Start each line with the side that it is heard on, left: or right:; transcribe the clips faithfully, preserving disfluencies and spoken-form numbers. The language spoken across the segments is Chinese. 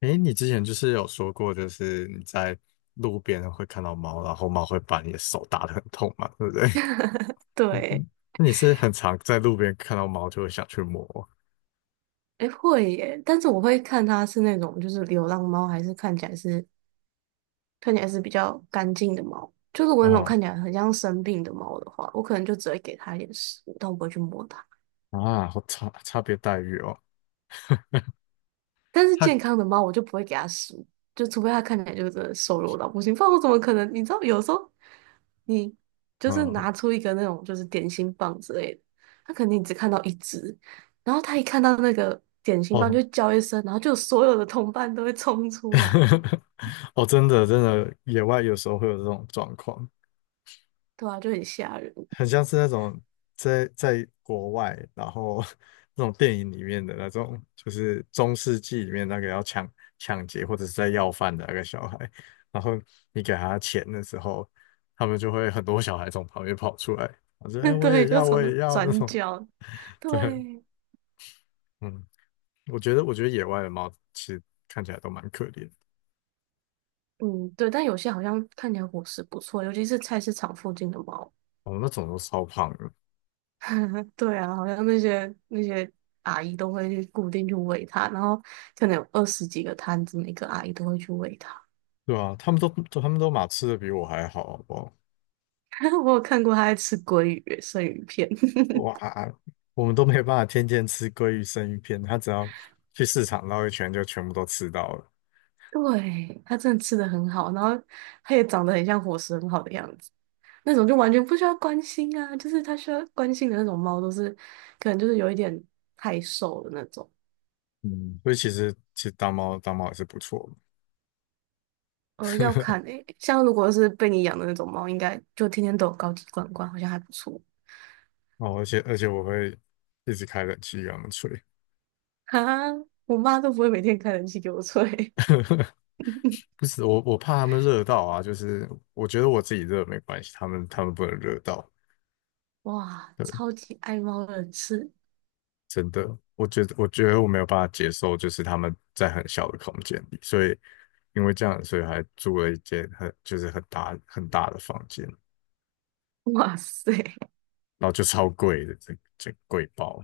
left: 诶，你之前就是有说过，就是你在路边会看到猫，然后猫会把你的手打得很痛嘛，对不对？嗯
right: 对，
left: 那你是很常在路边看到猫就会想去摸
right: 诶，会耶，但是我会看它是那种就是流浪猫，还是看起来是看起来是比较干净的猫。就如果那种
left: 啊、
right: 看起来很像生病的猫的话，我可能就只会给它一点食物，但我不会去摸它。
left: 啊，好差差别待遇哦。
right: 但是健
left: 它
right: 康的猫，我就不会给它食物，就除非它看起来就是真的瘦弱到不行，不然我怎么可能？你知道，有时候你就是
left: 嗯
right: 拿出一个那种就是点心棒之类的，它肯定只看到一只，然后它一看到那个点心棒
left: 哦
right: 就叫一声，然后就所有的同伴都会冲出来。
left: 哦，真的真的，野外有时候会有这种状况。
right: 对啊，就很吓人。
left: 很像是那种在在国外，然后 那种电影里面的那种，就是中世纪里面那个要抢抢劫或者是在要饭的那个小孩，然后你给他钱的时候，他们就会很多小孩从旁边跑出来，我说："哎、我也
right: 对，就
left: 要，
right: 从
left: 我
right: 那
left: 也要那
right: 转
left: 种。"
right: 角，
left: 对，
right: 对，
left: 嗯，我觉得我觉得野外的猫其实看起来都蛮可怜的
right: 嗯，对，但有些好像看起来伙食不错，尤其是菜市场附近的猫。
left: 哦，那种都超胖的，
right: 对啊，好像那些那些阿姨都会去固定去喂它，然后可能有二十几个摊子，每个阿姨都会去喂它。
left: 对啊，他们都他们都马吃的比我还好，好不好？
right: 我有看过它在吃鲑鱼、生鱼片。
left: 哇，我们都没有办法天天吃鲑鱼生鱼片，他只要去市场绕一圈就全部都吃到了。
right: 对，它真的吃的很好，然后它也长得很像伙食很好的样子，那种就完全不需要关心啊，就是它需要关心的那种猫都是，可能就是有一点太瘦的那种。
left: 嗯，所以其实其实当猫当猫也是不错的。
right: 呃，要看 诶、像如果是被你养的那种猫，应该就天天都有高级罐罐，好像还不错。
left: 哦，而且而且我会一直开冷气给他们吹，
right: 哈，我妈都不会每天开冷气给我吹。
left: 不是我我怕他们热到啊，就是我觉得我自己热没关系，他们他们不能热到。
right: 哇，超
left: 对
right: 级爱猫的人士，
left: 真的，我觉得我觉得我没有办法接受，就是他们在很小的空间里，所以因为这样，所以还租了一间很就是很大很大的房间，
right: 哇塞，
left: 然后就超贵的，这这贵包，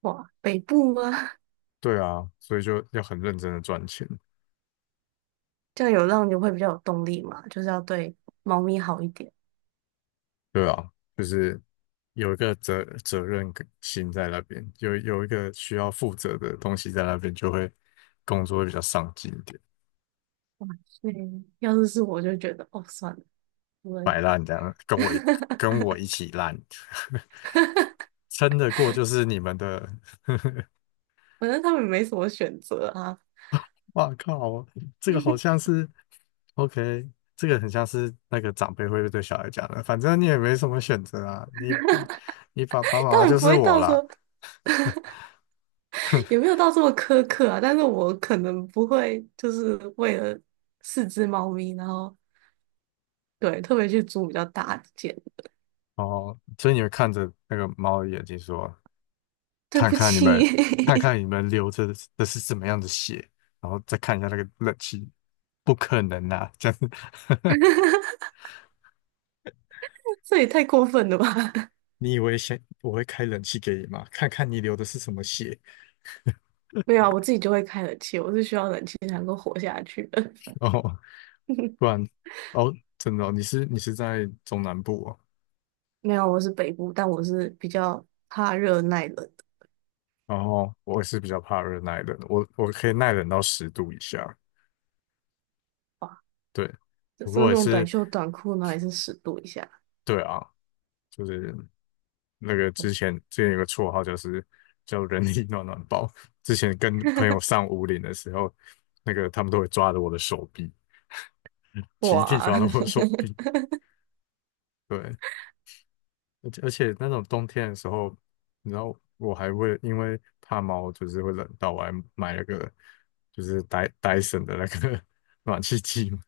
right: 哇，北部吗？
left: 对啊，所以就要很认真的赚钱。
right: 这样有让你会比较有动力嘛，就是要对猫咪好一点。
left: 对啊，就是有一个责责任感心在那边，有有一个需要负责的东西在那边，就会工作会比较上进一点。
right: 对，要是是我就觉得，哦，算了，我
left: 摆
right: 们
left: 烂这样，跟我一跟 我一起烂，撑得过就是你们的，
right: 反正他们没什么选择啊，
left: 哇靠，这个好像是 OK,这个很像是那个长辈会对小孩讲的，反正你也没什么选择啊，你你爸爸妈
right: 当
left: 妈
right: 然
left: 就
right: 不
left: 是
right: 会
left: 我
right: 到
left: 啦。
right: 说也没有到这么苛刻啊，但是我可能不会就是为了四只猫咪，然后对特别去租比较大的间，
left: 哦，所以你们看着那个猫的眼睛说，
right: 对
left: 看
right: 不
left: 看你们，
right: 起，
left: 看看 你们流着的是怎么样的血，然后再看一下那个冷气，不可能啊，这样子，
right: 这也太过分了吧？
left: 你以为先我会开冷气给你吗？看看你流的是什么血
right: 没有啊，我自己就会开冷气，我是需要冷气才能够活下去的。
left: 哦，不 然哦，真的哦你是你是在中南部哦，
right: 没有啊，我是北部，但我是比较怕热耐冷的
left: 然后我也是比较怕热耐冷，我我可以耐冷到十度以下，
right: 吧，
left: 对，
right: 有
left: 不
right: 时候
left: 过
right: 那
left: 也
right: 种短
left: 是
right: 袖短裤呢，也是十度以下。
left: 对啊，就是那个之前之前有个绰号就是叫人力暖暖包，之前跟朋友上五岭的时候，那个他们都会抓着我的手臂，集体
right: 哇
left: 抓着我的手臂，对，而且而且那种冬天的时候，你知道我还会因为怕猫就是会冷到，我还买了个就是戴戴森的那个 暖气机嘛。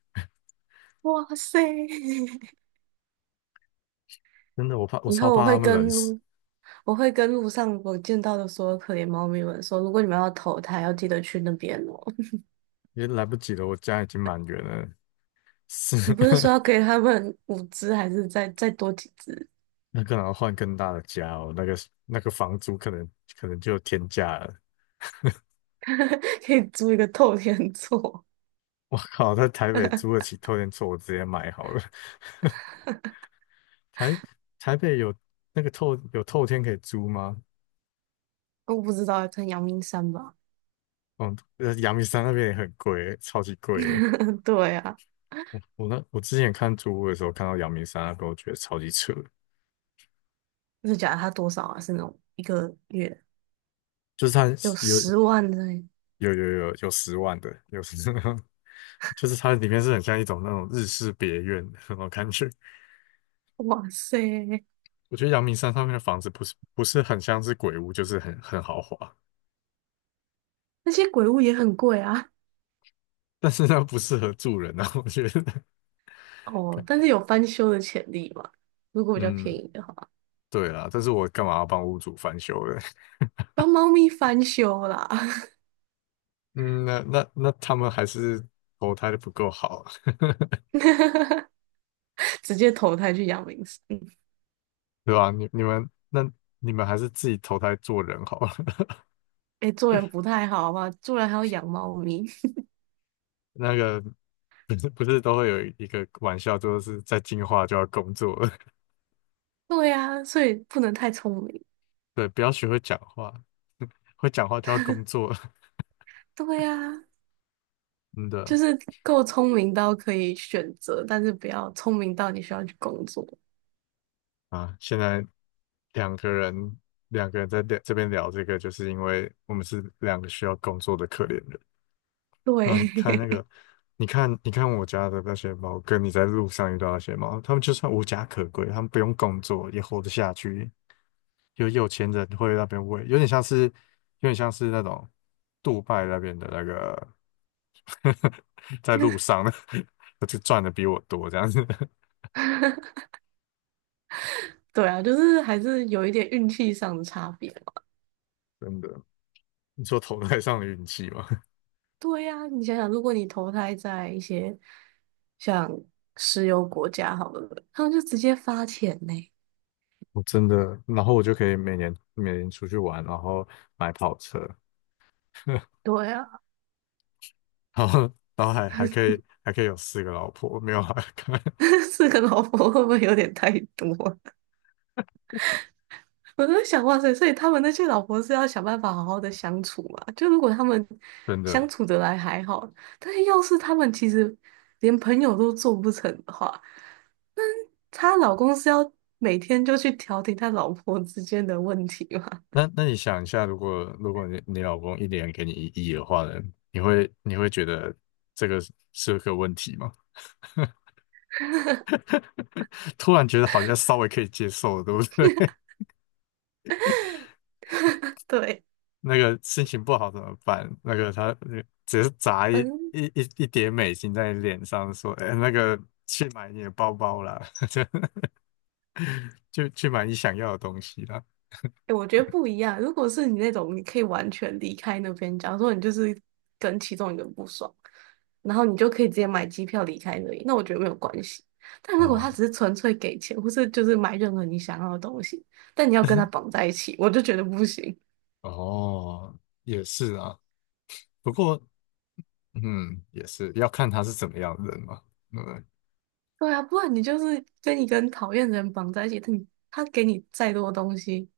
right: 哇塞！
left: 真的，我怕我
right: 以
left: 超
right: 后我
left: 怕它
right: 会
left: 们冷
right: 跟
left: 死，
right: 路，我会跟路上我见到的所有可怜猫咪们说，如果你们要投胎，要记得去那边哦。
left: 也来不及了。我家已经满员了，是
right: 你不是说要 给他们五只，还是再再多几只，
left: 那可能要换更大的家哦。那个那个房租可能可能就有天价了。
right: 可以租一个透天厝？
left: 我靠，在台北租得起透天厝，我直接买好了。台台北有那个透有透天可以租吗？
right: 我不知道，可能阳明山吧。
left: 嗯，呃，阳明山那边也很贵，超级贵的。
right: 对啊，
left: 我我那我之前看租屋的时候，看到阳明山那边，我觉得超级扯，
right: 是假它多少啊？是那种一个月
left: 就是它
right: 有
left: 有
right: 十万的耶
left: 有有有有十万的，有十 就是它里面是很像一种那种日式别院的那种感觉。
right: 哇塞！
left: 我觉得阳明山上面的房子不是不是很像是鬼屋，就是很很豪华，
right: 那些鬼屋也很贵啊。
left: 但是它不适合住人啊，我觉得。
right: 哦，但是有翻修的潜力嘛？如果比较便
left: 嗯，
right: 宜的话，
left: 对啦，但是我干嘛要帮屋主翻修嘞？
right: 帮猫咪翻修啦，
left: 嗯，那那那他们还是投胎的不够好，
right: 直接投胎去养明嗯，
left: 对吧？你你们那你们还是自己投胎做人好了。
right: 哎、做人不太好吧？做人还要养猫咪。
left: 那个不是不是都会有一个玩笑，就是在进化就要工作了，
right: 对呀、所以不能太聪明。
left: 对，不要学会讲话，会讲话就要工作了，
right: 对呀、
left: 真
right: 就
left: 的
right: 是够聪明到可以选择，但是不要聪明到你需要去工作。
left: 啊！现在两个人两个人在聊这边聊这个，就是因为我们是两个需要工作的可怜人。嗯，你
right: 对，
left: 看那个，你看你看我家的那些猫，跟你在路上遇到那些猫，它们就算无家可归，它们不用工作也活得下去。有有钱人会那边喂，有点像是有点像是那种杜拜那边的那个 在路上的，就赚的比我多这样子，
right: 对啊，就是还是有一点运气上的差别。
left: 真的。你说投胎上的运气吗？
right: 对呀，你想想，如果你投胎在一些像石油国家好了，他们就直接发钱呢。
left: 我真的，然后我就可以每年每年出去玩，然后买跑车，
right: 对啊，
left: 然后然后还还可以还可以有四个老婆，没有啊，
right: 四个老婆会不会有点太多啊 我在想，哇塞，所以他们那些老婆是要想办法好好的相处嘛？就如果他们
left: 真
right: 相
left: 的。
right: 处得来还好，但是要是他们其实连朋友都做不成的话，她老公是要每天就去调停他老婆之间的问题嘛？
left: 那那你想一下，如果如果你你老公一年给你一亿的话呢，你会你会觉得这个是是个问题吗？突然觉得好像稍微可以接受了，对不对？
right: 对。
left: 那个心情不好怎么办？那个他呃只是砸一
right: 嗯。
left: 一一一叠美金在你脸上，说："哎，那个去买你的包包啦，就去买你想要的东西啦。"
right: 哎，我觉得不一样。如果是你那种，你可以完全离开那边，假如说你就是跟其中一个人不爽，然后你就可以直接买机票离开那里，那我觉得没有关系。但如果他
left: 哦
right: 只是纯粹给钱，或是就是买任何你想要的东西，但你要跟他 绑在一起，我就觉得不行。
left: 哦，也是啊。不过嗯，也是要看他是怎么样的人嘛。对不对，
right: 对啊，不然你就是跟一个很讨厌的人绑在一起，他你他给你再多东西，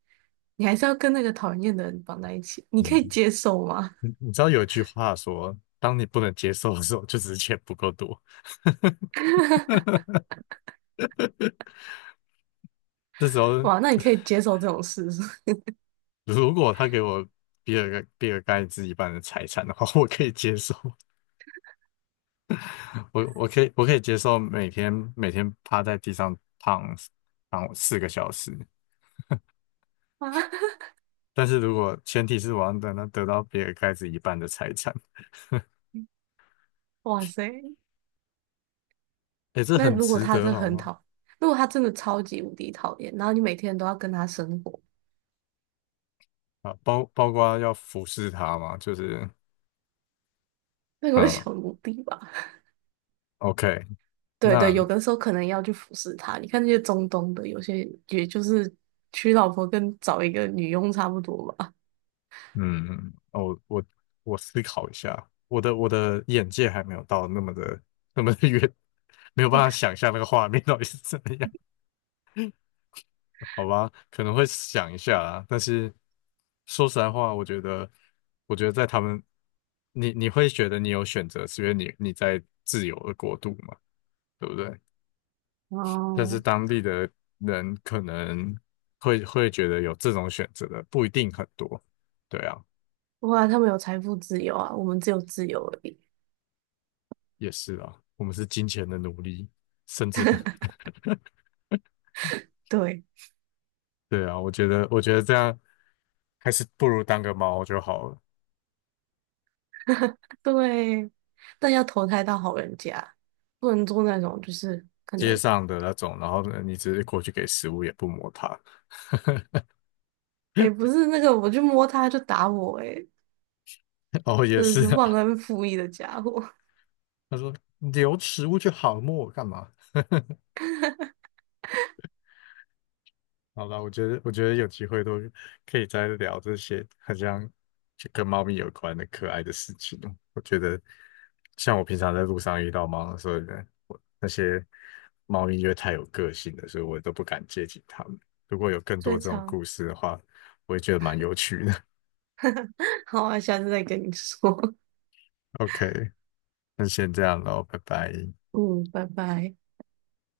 right: 你还是要跟那个讨人厌的人绑在一起，你可
left: 嗯，
right: 以接受吗？
left: 你你知道有一句话说，当你不能接受的时候，就只是钱不够多。这时 候，
right: 哇，那你可以接受这种事是
left: 如果他给我比尔盖比尔盖茨一半的财产的话，我可以接受，我我可以我可以接受每天每天趴在地上躺躺四个小时。
right: 吗？
left: 但是如果前提是我要等他得到比尔盖茨一半的财产，
right: 哇塞！
left: 诶，这
right: 那
left: 很
right: 如果
left: 值
right: 他
left: 得
right: 真的
left: 好
right: 很
left: 吗？
right: 讨，如果他真的超级无敌讨厌，然后你每天都要跟他生活，
left: 啊，包包括要服侍他嘛，就是。
right: 那个会
left: 嗯，
right: 小奴婢吧？
left: OK,
right: 对
left: 那
right: 对，有的时候可能要去服侍他。你看那些中东的，有些也就是娶老婆跟找一个女佣差不多吧。
left: 嗯，哦，我我思考一下，我的我的眼界还没有到那么的那么的远，没有办法想象那个画面到底是怎么样，好吧？可能会想一 下啦，但是说实在话，我觉得，我觉得在他们，你你会觉得你有选择，是因为你你在自由的国度嘛，对不对？但是
right: 哦，
left: 当地的人可能会会觉得有这种选择的不一定很多，对啊。
right: 哇，他们有财富自由啊，我们只有自由而已。
left: 也是啊，我们是金钱的奴隶，甚至不
right: 对
left: 对啊，我觉得，我觉得这样还是不如当个猫就好了。
right: 对，但要投胎到好人家，不能做那种就是可
left: 街
right: 能，
left: 上的那种，然后呢，你直接过去给食物，也不摸它。
right: 哎，不是那个我去摸他就打我、欸哎，
left: 哦，也
right: 真的
left: 是
right: 是
left: 啊，
right: 忘恩负义的家伙，
left: 他说你留食物就好，摸我干嘛？好吧，我觉得我觉得有机会都可以再聊这些好像就跟猫咪有关的可爱的事情哦。我觉得像我平常在路上遇到猫的时候呢，我那些猫咪因为太有个性了，所以我都不敢接近它们。如果有 更多
right: 最
left: 这种
right: 常。
left: 故事的话，我也觉得蛮有趣的。
right: 好啊，下次再跟你说。
left: OK,那先这样喽，拜拜。
right: 嗯，拜拜。